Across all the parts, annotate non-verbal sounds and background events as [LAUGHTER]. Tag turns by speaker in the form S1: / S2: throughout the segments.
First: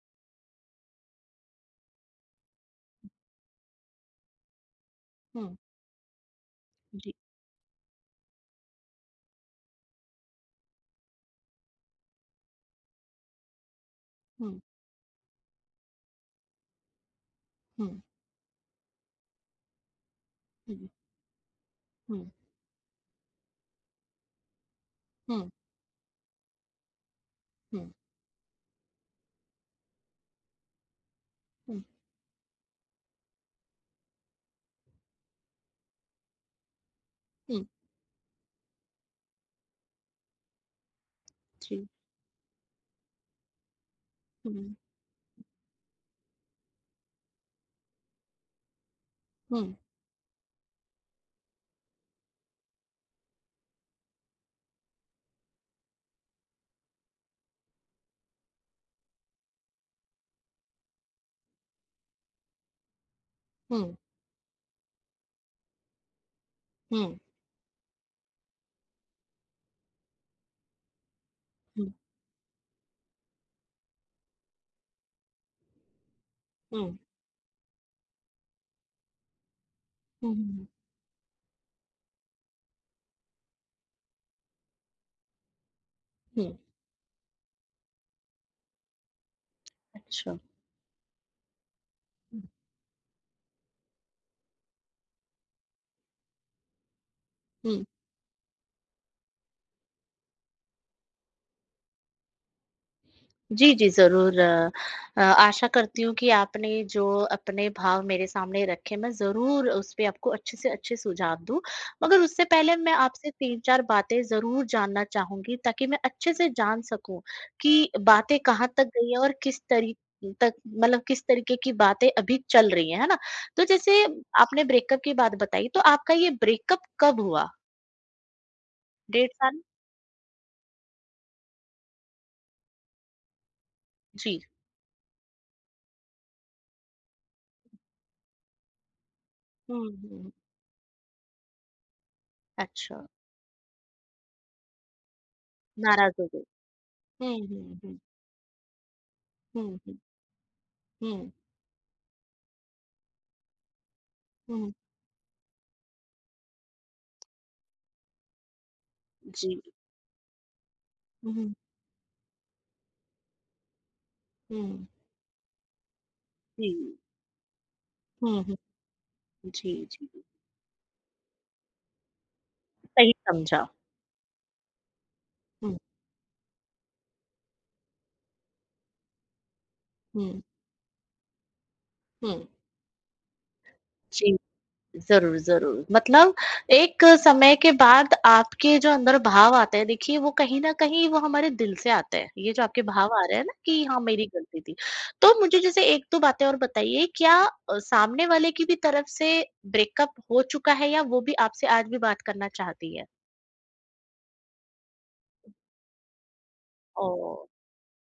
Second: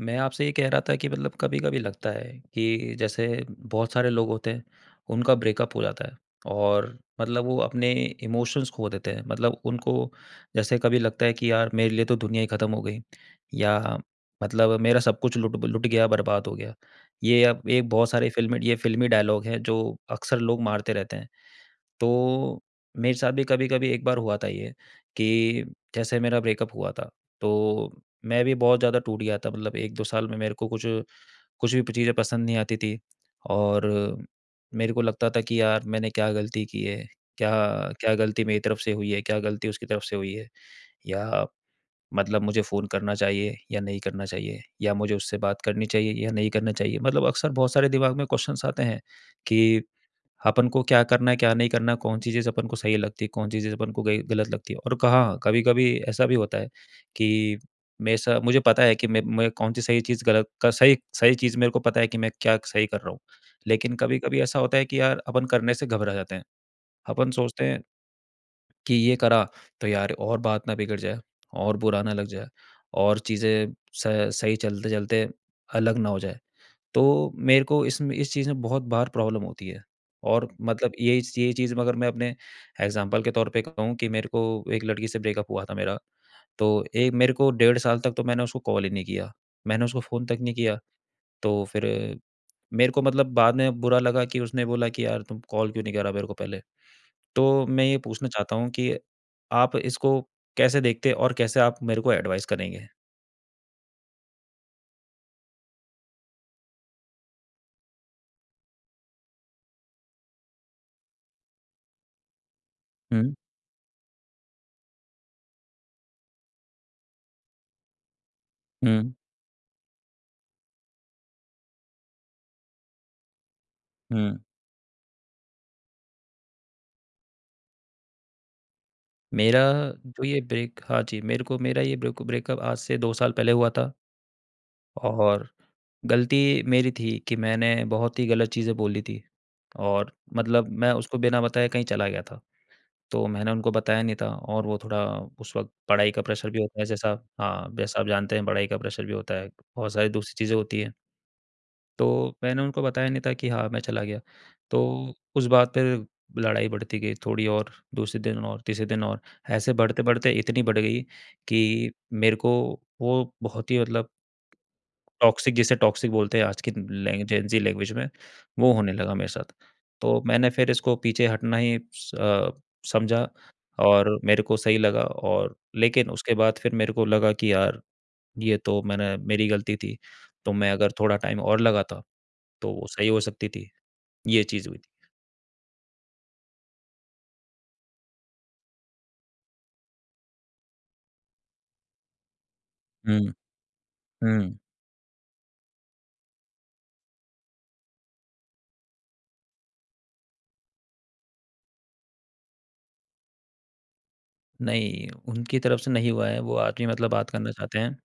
S1: मैं आपसे ये कह रहा था कि मतलब कभी-कभी लगता है कि जैसे बहुत सारे लोग होते हैं, उनका
S2: हुँ,
S1: ब्रेकअप हो जाता है और
S2: जी।
S1: मतलब वो अपने इमोशंस खो देते हैं। मतलब उनको जैसे कभी लगता है कि यार मेरे लिए तो दुनिया ही खत्म हो गई, या
S2: हुँ,
S1: मतलब मेरा सब कुछ लुट लुट गया, बर्बाद हो गया। ये अब एक
S2: हुँ,
S1: बहुत सारे फ़िल्मी डायलॉग हैं जो अक्सर लोग
S2: हुँ,
S1: मारते रहते हैं।
S2: हुँ,
S1: तो मेरे साथ भी कभी-कभी एक बार हुआ था ये, कि
S2: हुँ,
S1: जैसे मेरा ब्रेकअप हुआ था,
S2: हुँ,
S1: तो मैं भी बहुत ज़्यादा टूट गया था, मतलब 1-2 साल में मेरे को कुछ कुछ
S2: हुँ,
S1: भी चीज़ें पसंद नहीं आती थी। और मेरे को लगता था कि यार, मैंने क्या गलती की है? क्या
S2: हुँ,
S1: क्या गलती मेरी तरफ से हुई है? क्या गलती उसकी तरफ से हुई है? या
S2: जी।
S1: मतलब मुझे फ़ोन करना चाहिए या नहीं करना चाहिए?
S2: हुँ,
S1: या मुझे उससे बात करनी चाहिए या नहीं करना चाहिए? मतलब अक्सर बहुत सारे दिमाग में क्वेश्चन्स आते हैं
S2: हुँ,
S1: कि अपन को क्या करना है, क्या नहीं करना है, कौन-सी चीज़ अपन को सही लगती है, कौन-सी चीज़ अपन को गई गलत लगती है। और कहाँ कभी-कभी ऐसा भी होता है कि मैं स मुझे पता है कि मैं कौन-सी सही चीज़ गलत का सही सही चीज़ मेरे को पता है कि मैं क्या सही कर रहा हूँ।
S2: हुँ,
S1: लेकिन कभी-कभी ऐसा होता है कि यार, अपन करने से घबरा जाते हैं।
S2: हुँ,
S1: अपन सोचते हैं कि ये करा तो यार और बात ना बिगड़ जाए, और
S2: हुँ,
S1: बुरा ना लग जाए, और चीज़ें स सही चलते-चलते अलग ना हो जाए।
S2: हुँ,
S1: तो मेरे को इसमें इस चीज़ में बहुत बार प्रॉब्लम होती है।
S2: हुँ,
S1: और
S2: हुँ,
S1: मतलब यही ये चीज़, अगर मैं अपने एग्ज़ाम्पल के तौर पे कहूँ, कि मेरे को एक लड़की से ब्रेकअप हुआ था मेरा,
S2: हुँ,
S1: तो एक मेरे को 1.5 साल तक तो मैंने उसको कॉल ही नहीं किया। मैंने उसको फ़ोन
S2: अच्छा।
S1: तक नहीं किया। तो फिर
S2: हुँ,
S1: मेरे को मतलब बाद में बुरा लगा कि उसने बोला कि यार, तुम कॉल क्यों नहीं करा मेरे को पहले? तो मैं
S2: हुँ,
S1: ये पूछना चाहता हूँ कि आप इसको कैसे देखते, और कैसे आप मेरे को एडवाइस करेंगे?
S2: जी, जी, ज़रूर। आशा करती हूँ कि आपने जो अपने भाव मेरे सामने रखे, मैं ज़रूर उस पे आपको अच्छे से अच्छे सुझाव दूँ। मगर उससे पहले मैं आपसे
S1: हुँ,
S2: 3-4 बातें ज़रूर जानना चाहूँगी ताकि मैं अच्छे से जान सकूँ कि बातें कहाँ तक गई
S1: हुँ,
S2: हैं और किस तरी तक मतलब किस तरीके की बातें अभी चल रही हैं, है ना? तो जैसे
S1: हुँ।
S2: आपने ब्रेकअप की बात बताई, तो आपका ये ब्रेकअप कब हुआ? डेढ़
S1: मेरा
S2: साल?
S1: जो ये ब्रेक हाँ जी, मेरे को मेरा ये ब्रेकअप आज से 2 साल पहले हुआ था।
S2: जी।
S1: और गलती मेरी थी, कि मैंने बहुत ही गलत चीज़ें बोली थी,
S2: हुँ,
S1: और
S2: हुँ।
S1: मतलब मैं उसको बिना बताए कहीं चला गया था।
S2: अच्छा,
S1: तो मैंने उनको बताया नहीं था, और वो थोड़ा उस वक़्त पढ़ाई
S2: नाराज़
S1: का
S2: हो गए।
S1: प्रेशर भी होता है जैसा।
S2: हुँ,
S1: हाँ,
S2: हुँ, हुँ।
S1: जैसा आप जानते हैं, पढ़ाई का प्रेशर भी होता है,
S2: हुँ,
S1: बहुत
S2: हुँ।
S1: सारी दूसरी चीज़ें होती हैं।
S2: हुँ,
S1: तो मैंने उनको बताया नहीं था कि हाँ, मैं चला गया।
S2: हुँ।
S1: तो उस बात पे लड़ाई बढ़ती गई थोड़ी, और दूसरे दिन, और तीसरे दिन, और
S2: जी।
S1: ऐसे बढ़ते-बढ़ते इतनी बढ़ गई
S2: हुँ, हुँ।
S1: कि मेरे को वो बहुत ही, मतलब, टॉक्सिक, जिसे टॉक्सिक बोलते हैं आज
S2: जी।
S1: की लैंग जेन ज़ी लैंग्वेज में,
S2: हुँ, हुँ।
S1: वो होने लगा मेरे साथ।
S2: जी, जी।
S1: तो मैंने फिर इसको पीछे हटना ही
S2: सही
S1: समझा,
S2: समझा।
S1: और मेरे को सही लगा। और
S2: हुँ,
S1: लेकिन उसके बाद फिर मेरे को लगा कि यार, ये तो मैंने मेरी गलती थी।
S2: हुँ,
S1: तो मैं अगर थोड़ा टाइम और लगाता
S2: हुँ।
S1: तो वो सही हो सकती थी,
S2: जी,
S1: ये चीज़ हुई थी।
S2: ज़रूर, ज़रूर। मतलब एक समय के बाद आपके जो अंदर भाव आते हैं, देखिए वो कहीं न कहीं वो हमारे दिल से आते हैं। ये जो आपके भाव आ
S1: हुँ,
S2: रहे हैं ना कि हाँ, मेरी
S1: हुँ।
S2: गलती थी। तो मुझे जैसे 1-2 बातें और बताइए, क्या सामने वाले की भी तरफ से ब्रेकअप हो चुका है या वो भी आपसे आज भी बात करना चाहती है?
S1: नहीं, उनकी तरफ से नहीं हुआ है, वो आदमी मतलब बात
S2: ओह!
S1: करना चाहते हैं,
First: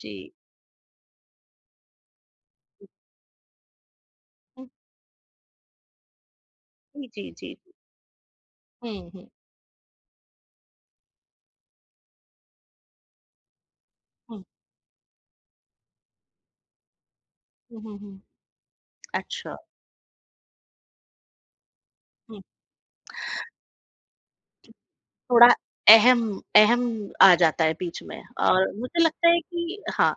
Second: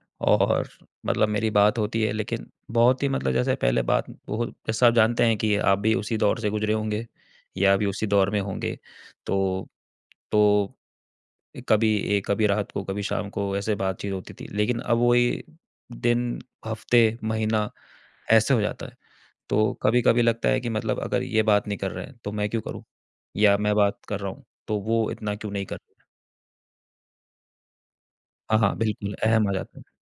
S2: जी।
S1: और मतलब मेरी बात होती है, लेकिन बहुत ही, मतलब, जैसे पहले बात बहुत
S2: हुँ।
S1: जैसा आप जानते हैं कि आप भी उसी दौर से गुज़रे होंगे
S2: जी, जी, जी।
S1: या भी उसी दौर में होंगे।
S2: हुँ, हुँ।
S1: तो तो कभी रात को, कभी शाम को ऐसे बातचीत होती
S2: हुँ।
S1: थी। लेकिन अब वही दिन, हफ़्ते, महीना
S2: हुँ, हुँ, हुँ।
S1: ऐसे हो जाता है।
S2: अच्छा,
S1: तो कभी-कभी लगता है कि मतलब अगर ये बात नहीं कर रहे हैं, तो
S2: हुँ।
S1: मैं क्यों करूँ? या मैं बात कर रहा हूँ, तो वो इतना
S2: थोड़ा
S1: क्यों नहीं कर रहे हैं?
S2: अहम अहम आ जाता है बीच में
S1: हाँ,
S2: और
S1: हाँ,
S2: मुझे
S1: बिल्कुल,
S2: लगता है
S1: अहम आ जाता
S2: कि
S1: है।
S2: हाँ।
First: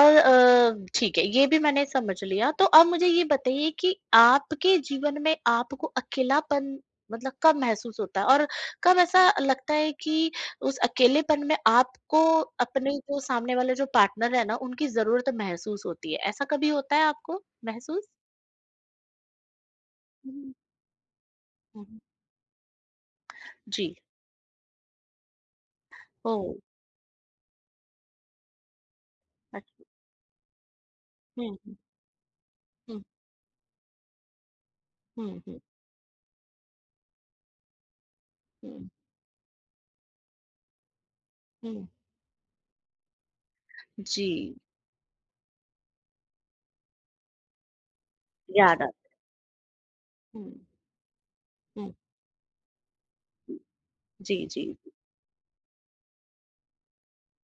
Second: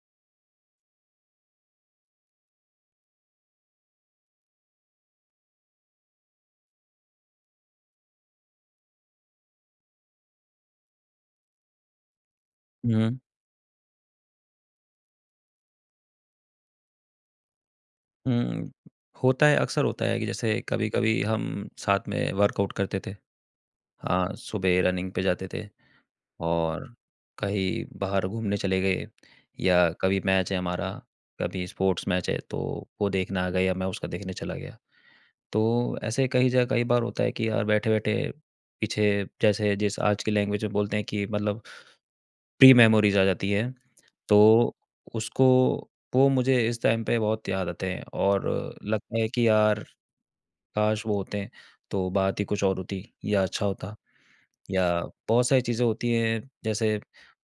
S2: और ठीक है, ये भी मैंने समझ लिया। तो अब मुझे ये बताइए कि आपके जीवन में आपको अकेलापन मतलब कब महसूस होता है और कब ऐसा लगता है कि उस अकेलेपन में आपको अपने
S1: हुँ,
S2: जो सामने वाले जो पार्टनर है ना, उनकी ज़रूरत महसूस होती है? ऐसा कभी होता है आपको महसूस?
S1: हुँ, होता है, अक्सर होता है कि
S2: हुँ, हुँ,
S1: जैसे कभी-कभी हम
S2: हुँ, हुँ।
S1: साथ में वर्कआउट करते थे।
S2: जी,
S1: हाँ, सुबह रनिंग पे जाते थे,
S2: ओह!
S1: और कहीं बाहर घूमने चले गए,
S2: अच्छा।
S1: या कभी मैच है हमारा,
S2: हुँ, हुँ,
S1: कभी
S2: हुँ।
S1: स्पोर्ट्स मैच है, तो वो देखने आ गए या मैं उसका देखने चला गया।
S2: हुँ, हुँ,
S1: तो ऐसे कई जगह कई बार होता है कि यार, बैठे-बैठे
S2: हुँ,
S1: पीछे, जैसे जिस आज की लैंग्वेज में बोलते हैं कि मतलब,
S2: हुँ।
S1: प्री मेमोरीज़ आ जाती है।
S2: जी।
S1: तो उसको वो मुझे इस टाइम पे बहुत याद आते हैं, और
S2: ज़्यादा।
S1: लगता है कि यार,
S2: हुँ,
S1: काश वो होते हैं,
S2: हुँ।
S1: तो बात ही कुछ और होती, या अच्छा होता,
S2: जी, जी।
S1: या बहुत सारी चीज़ें होती हैं, जैसे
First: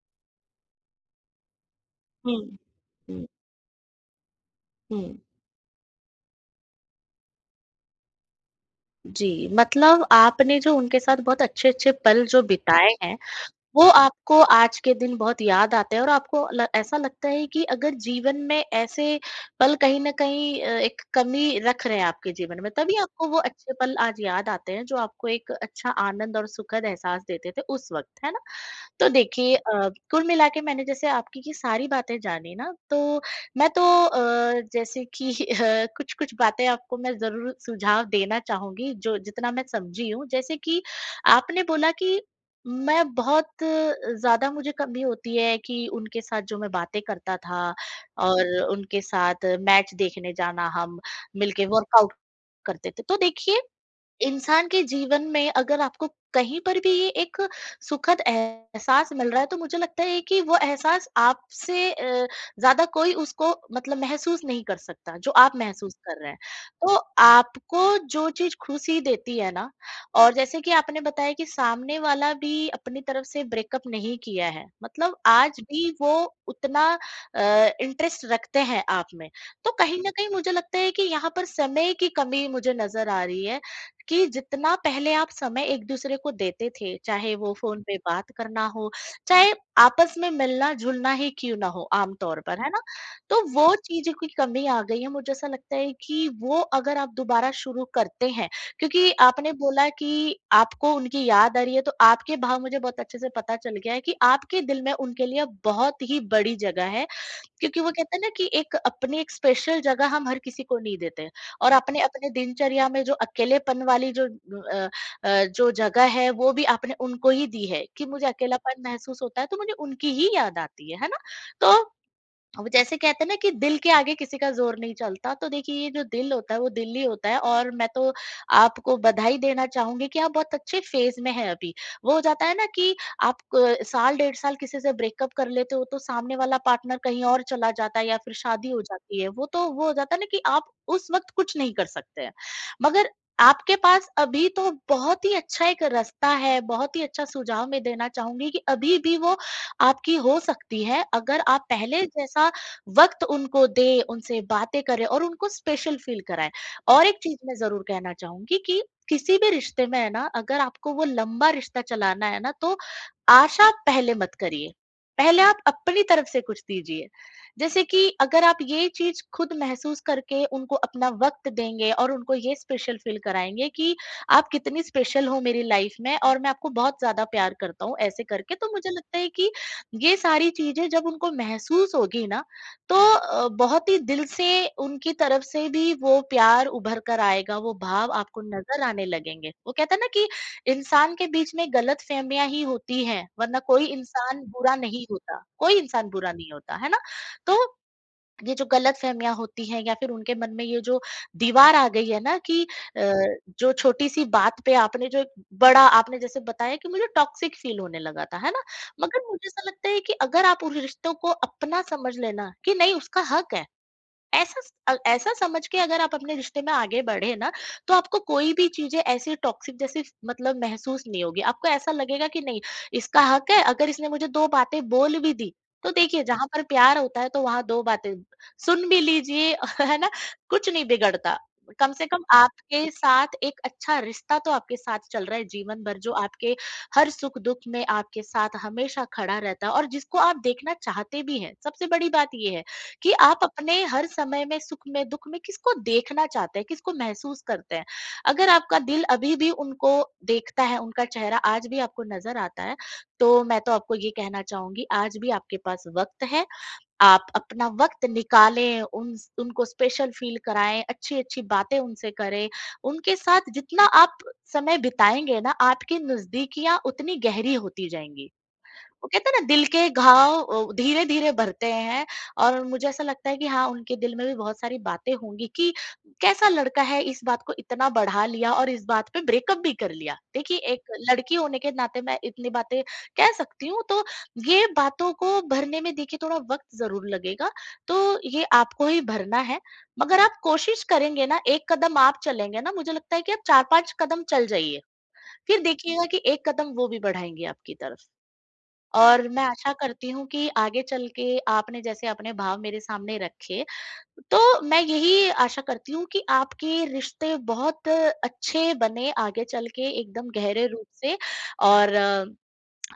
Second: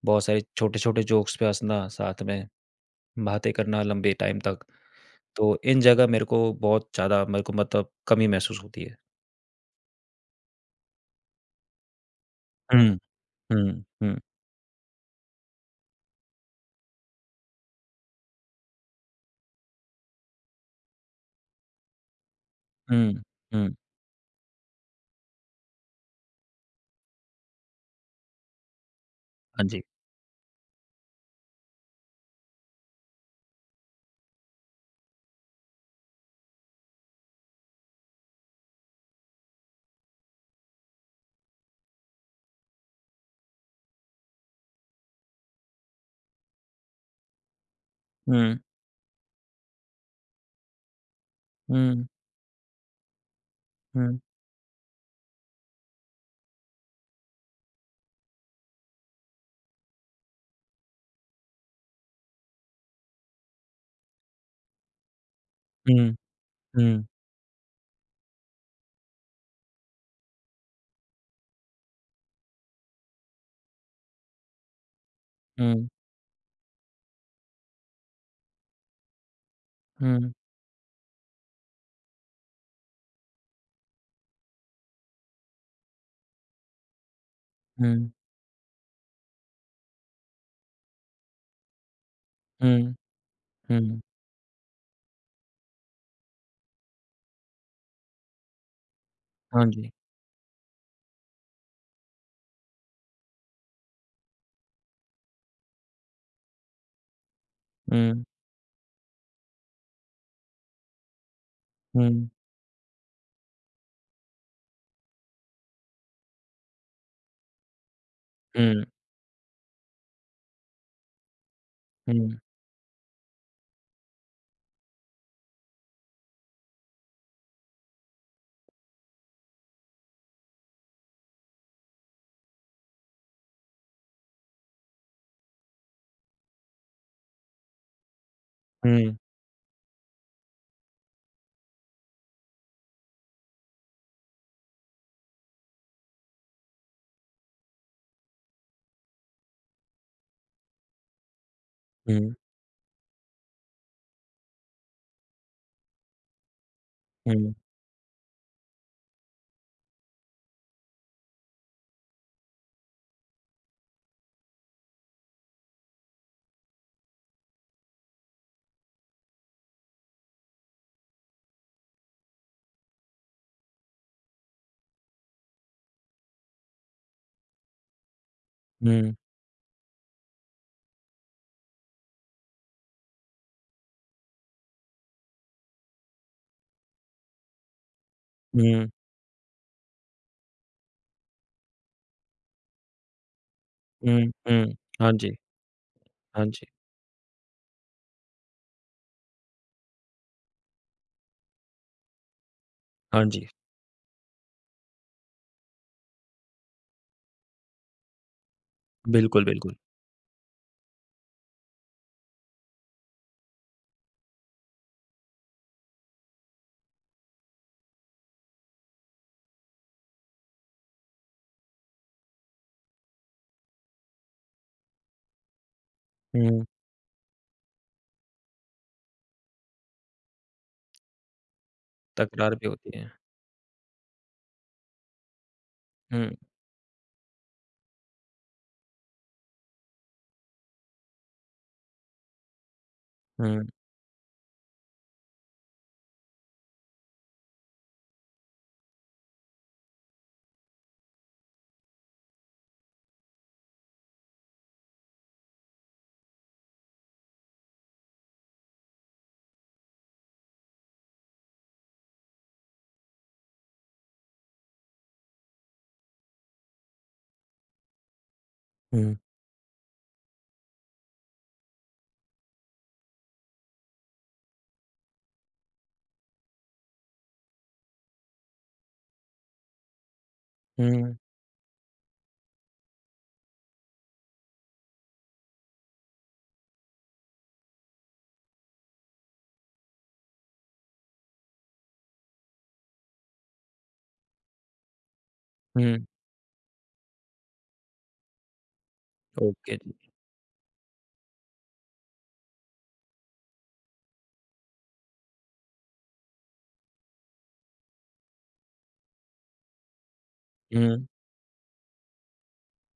S1: बहुत सारे छोटे-छोटे जोक्स पे हँसना, साथ
S2: हुँ,
S1: में
S2: हुँ,
S1: बातें करना लंबे टाइम तक।
S2: हुँ।
S1: तो इन जगह मेरे को बहुत ज़्यादा मेरे को मतलब कमी महसूस होती है।
S2: जी, मतलब आपने जो उनके साथ बहुत अच्छे-अच्छे पल जो बिताए
S1: हुँ,
S2: हैं,
S1: हुँ,
S2: वो
S1: हुँ।
S2: आपको आज के दिन बहुत याद आते हैं और आपको ल ऐसा लगता है कि अगर जीवन में ऐसे पल कहीं न कहीं एक कमी रख रहे हैं आपके जीवन में, तभी
S1: हुँ,
S2: आपको वो अच्छे
S1: हुँ।
S2: पल आज याद आते हैं, जो आपको एक अच्छा आनंद और सुखद एहसास देते थे उस वक़्त, है ना? तो देखिए
S1: हाँ जी।
S2: कुल मिला के मैंने जैसे आपकी ये सारी बातें जानी ना। तो मैं तो जैसे कि [LAUGHS] कुछ कुछ बातें आपको मैं जरूर सुझाव देना चाहूंगी, जो जितना मैं समझी हूँ। जैसे कि आपने बोला कि मैं बहुत ज्यादा मुझे कमी होती है कि उनके साथ जो मैं बातें करता था
S1: हुँ,
S2: और उनके साथ मैच देखने जाना, हम मिलके
S1: हुँ,
S2: वर्कआउट करते थे। तो देखिए
S1: हुँ,
S2: इंसान के जीवन में अगर आपको कहीं पर भी ये एक सुखद एहसास मिल रहा है, तो मुझे लगता है कि वो एहसास आपसे ज़्यादा कोई उसको मतलब महसूस नहीं कर सकता, जो आप महसूस
S1: हुँ,
S2: कर रहे हैं। तो
S1: हुँ,
S2: आपको जो चीज़ खुशी देती है ना, और जैसे कि आपने बताया कि सामने वाला भी अपनी तरफ से ब्रेकअप नहीं किया है, मतलब आज
S1: हुँ,
S2: भी वो उतना अ, इंटरेस्ट रखते हैं आप में। तो कहीं न कहीं
S1: हुँ,
S2: मुझे लगता है कि यहाँ पर समय की कमी मुझे नज़र आ रही है कि जितना पहले आप समय एक-दूसरे को देते थे, चाहे वो फ़ोन पे
S1: हुँ,
S2: बात करना हो, चाहे आपस में मिलना-जुलना ही क्यों ना हो आम तौर पर, है ना?
S1: हुँ,
S2: तो वो
S1: हुँ।
S2: चीज़ की कमी आ गई है, मुझे ऐसा लगता है कि वो अगर आप दोबारा शुरू करते हैं, क्योंकि आपने
S1: हाँ
S2: बोला
S1: जी।
S2: कि आपको उनकी याद आ रही है, तो आपके भाव मुझे बहुत अच्छे से पता चल गया है कि आपके दिल में उनके लिए बहुत ही बड़ी जगह है, क्योंकि वो कहते हैं
S1: हुँ,
S2: ना कि एक अपनी एक स्पेशल जगह हम हर किसी को नहीं देते, और अपने
S1: हुँ,
S2: अपने दिनचर्या में जो अकेलेपन वाली जो जगह है, वो भी आपने उनको ही दी है कि मुझे अकेलापन
S1: हुँ,
S2: महसूस होता है, तो मुझे उनकी ही याद आती है ना? तो
S1: हुँ,
S2: अब जैसे कहते हैं ना कि दिल के आगे किसी का जोर नहीं चलता। तो देखिए ये जो दिल होता है, वो दिल ही होता है। और मैं तो आपको बधाई देना चाहूंगी कि आप बहुत अच्छे फेज में हैं अभी। वो हो जाता है ना कि आप अ, साल 1.5 साल किसी से ब्रेकअप कर लेते हो, तो सामने वाला पार्टनर कहीं और चला जाता है या फिर शादी हो
S1: हुँ, हुँ,
S2: जाती है। वो तो वो हो जाता है ना कि आप उस वक्त कुछ नहीं कर सकते हैं। मगर आपके पास अभी तो बहुत ही अच्छा एक रास्ता है। बहुत ही अच्छा सुझाव मैं देना चाहूंगी कि अभी भी वो आपकी हो सकती है, अगर आप पहले
S1: हुँ,
S2: जैसा वक्त उनको दें, उनसे बातें करें और उनको स्पेशल फील कराएँ। और एक चीज़
S1: हुँ,
S2: मैं ज़रूर कहना चाहूँगी कि किसी भी रिश्ते में है ना, अगर आपको वो लंबा रिश्ता चलाना है ना, तो आशा पहले मत करिए। पहले आप अपनी तरफ से कुछ दीजिए। जैसे कि अगर आप ये चीज़ खुद महसूस करके उनको अपना वक़्त देंगे और उनको ये स्पेशल फील कराएँगे कि आप कितनी स्पेशल हो मेरी लाइफ़ में और मैं आपको बहुत ज़्यादा प्यार करता हूँ, ऐसे करके, तो मुझे लगता है कि ये सारी चीज़ें जब उनको महसूस होगी ना, तो बहुत ही दिल से उनकी तरफ से भी वो प्यार उभर कर आएगा, वो भाव आपको नज़र
S1: हुँ,
S2: आने लगेंगे। वो कहते हैं ना कि इंसान के बीच में गलतफ़हमियाँ ही होती हैं, वरना कोई
S1: हुँ,
S2: इंसान
S1: हुँ।
S2: बुरा नहीं
S1: हाँ जी,
S2: होता, कोई इंसान बुरा
S1: हाँ
S2: नहीं
S1: जी,
S2: होता, है ना? तो ये जो गलतफ़हमियाँ होती हैं या फिर उनके मन में ये जो दीवार आ गई है ना, कि अ,
S1: हाँ जी।
S2: जो छोटी-सी बात पे आपने जो एक बड़ा आपने जैसे बताया कि मुझे टॉक्सिक फ़ील होने लगा था, है ना? मगर
S1: बिल्कुल,
S2: मुझे ऐसा
S1: बिल्कुल।
S2: लगता है कि अगर आप उन रिश्तों को अपना समझ लेना कि नहीं उसका हक है। ऐसा समझ के अगर आप अपने रिश्ते में आगे बढ़े ना, तो आपको कोई भी चीज़ें ऐसी टॉक्सिक जैसी फ मतलब महसूस नहीं होगी। आपको ऐसा लगेगा कि नहीं, इसका हक है, अगर इसने मुझे 2 बातें बोल भी दी, तो देखिए जहाँ पर
S1: हुँ,
S2: प्यार होता है, तो वहाँ 2 बातें सुन भी लीजिए, [LAUGHS] है ना? कुछ नहीं बिगड़ता। कम से कम
S1: तकरार भी
S2: आपके
S1: होती है।
S2: साथ एक अच्छा रिश्ता तो आपके साथ चल रहा है जीवन भर, जो
S1: हुँ,
S2: आपके हर सुख-दुःख में आपके साथ हमेशा खड़ा रहता है और जिसको आप देखना चाहते भी हैं। सबसे बड़ी बात ये है कि आप
S1: हुँ,
S2: अपने हर समय में सुख में दुख में किसको देखना चाहते हैं, किसको महसूस करते हैं। अगर आपका दिल अभी भी उनको देखता है, उनका चेहरा आज भी आपको नजर आता है, तो मैं तो आपको ये कहना चाहूंगी, आज भी आपके पास वक्त है। आप अपना वक्त निकालें, उन उनको स्पेशल फील कराएं, अच्छी अच्छी बातें उनसे करें। उनके साथ जितना आप समय बिताएंगे ना, आपकी नजदीकियां उतनी गहरी होती जाएंगी। वो
S1: हुँ,
S2: कहते हैं ना, दिल के घाव धीरे धीरे भरते हैं। और मुझे ऐसा लगता है कि हाँ, उनके दिल में भी बहुत सारी बातें होंगी कि कैसा लड़का है, इस बात को इतना बढ़ा लिया और इस बात पे ब्रेकअप भी कर लिया। देखिए एक
S1: हुँ,
S2: लड़की होने के नाते मैं इतनी बातें कह सकती हूँ। तो ये बातों को भरने में देखिए थोड़ा वक्त जरूर लगेगा। तो ये आपको ही भरना है। मगर आप कोशिश करेंगे ना, एक कदम आप चलेंगे ना, मुझे लगता है कि आप 4-5 कदम चल जाइए, फिर
S1: हुँ।
S2: देखिएगा कि एक कदम वो भी बढ़ाएंगे आपकी तरफ। और मैं आशा
S1: ओके जी।
S2: करती हूँ कि आगे चल के आपने जैसे अपने भाव मेरे सामने रखे, तो मैं यही आशा करती हूँ कि आपके रिश्ते बहुत अच्छे बने आगे चल के एकदम गहरे रूप
S1: हुँ।
S2: से। और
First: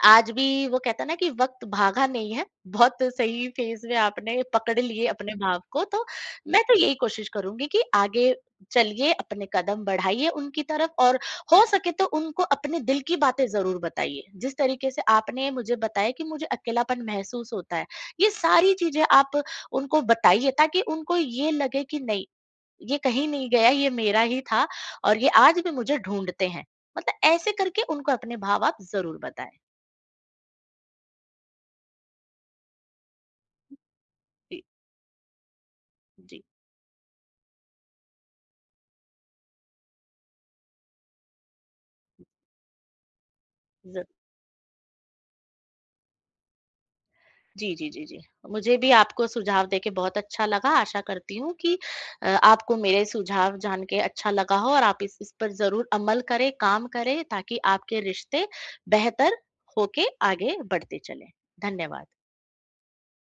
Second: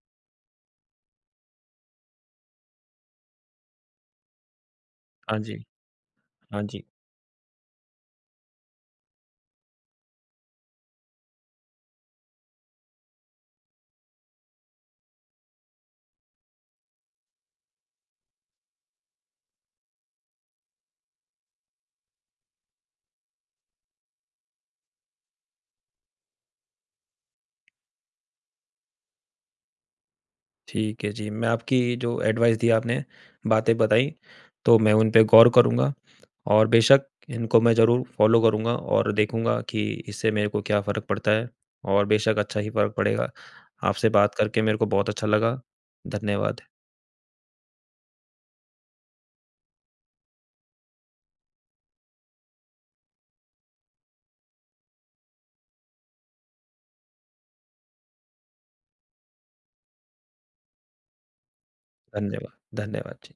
S2: आज भी वो कहता है ना कि वक्त भागा नहीं है, बहुत सही फेज़ में आपने पकड़ लिए अपने
S1: हाँ जी,
S2: भाव को, तो
S1: हाँ
S2: मैं तो
S1: जी।
S2: यही कोशिश करूँगी कि आगे चलिए, अपने कदम बढ़ाइए उनकी तरफ और हो सके तो उनको अपने दिल की बातें ज़रूर बताइए। जिस तरीके से आपने मुझे बताया कि मुझे अकेलापन महसूस होता है, ये सारी चीज़ें आप उनको बताइए ताकि उनको ये लगे कि नहीं, ये कहीं नहीं गया, ये मेरा ही था और ये आज भी मुझे ढूँढते हैं। मतलब ऐसे करके उनको अपने भाव आप ज़रूर बताएँ।
S1: ठीक है जी, मैं आपकी जो एडवाइस दी आपने, बातें बताई,
S2: जी।
S1: तो मैं उन पे गौर करूँगा,
S2: जी।
S1: और बेशक इनको मैं ज़रूर फ़ॉलो करूँगा, और देखूँगा कि इससे मेरे को क्या फ़र्क पड़ता है, और बेशक अच्छा ही फ़र्क पड़ेगा।
S2: ज
S1: आपसे बात करके मेरे को बहुत अच्छा लगा। धन्यवाद,
S2: जी, जी, जी, जी। मुझे भी आपको सुझाव देके बहुत अच्छा लगा। आशा करती हूँ कि आपको मेरे सुझाव जान के अच्छा लगा हो और आप इस पर ज़रूर अमल करें, काम करें ताकि आपके रिश्ते बेहतर होके आगे बढ़ते चलें। धन्यवाद।
S1: धन्यवाद, धन्यवाद। जी।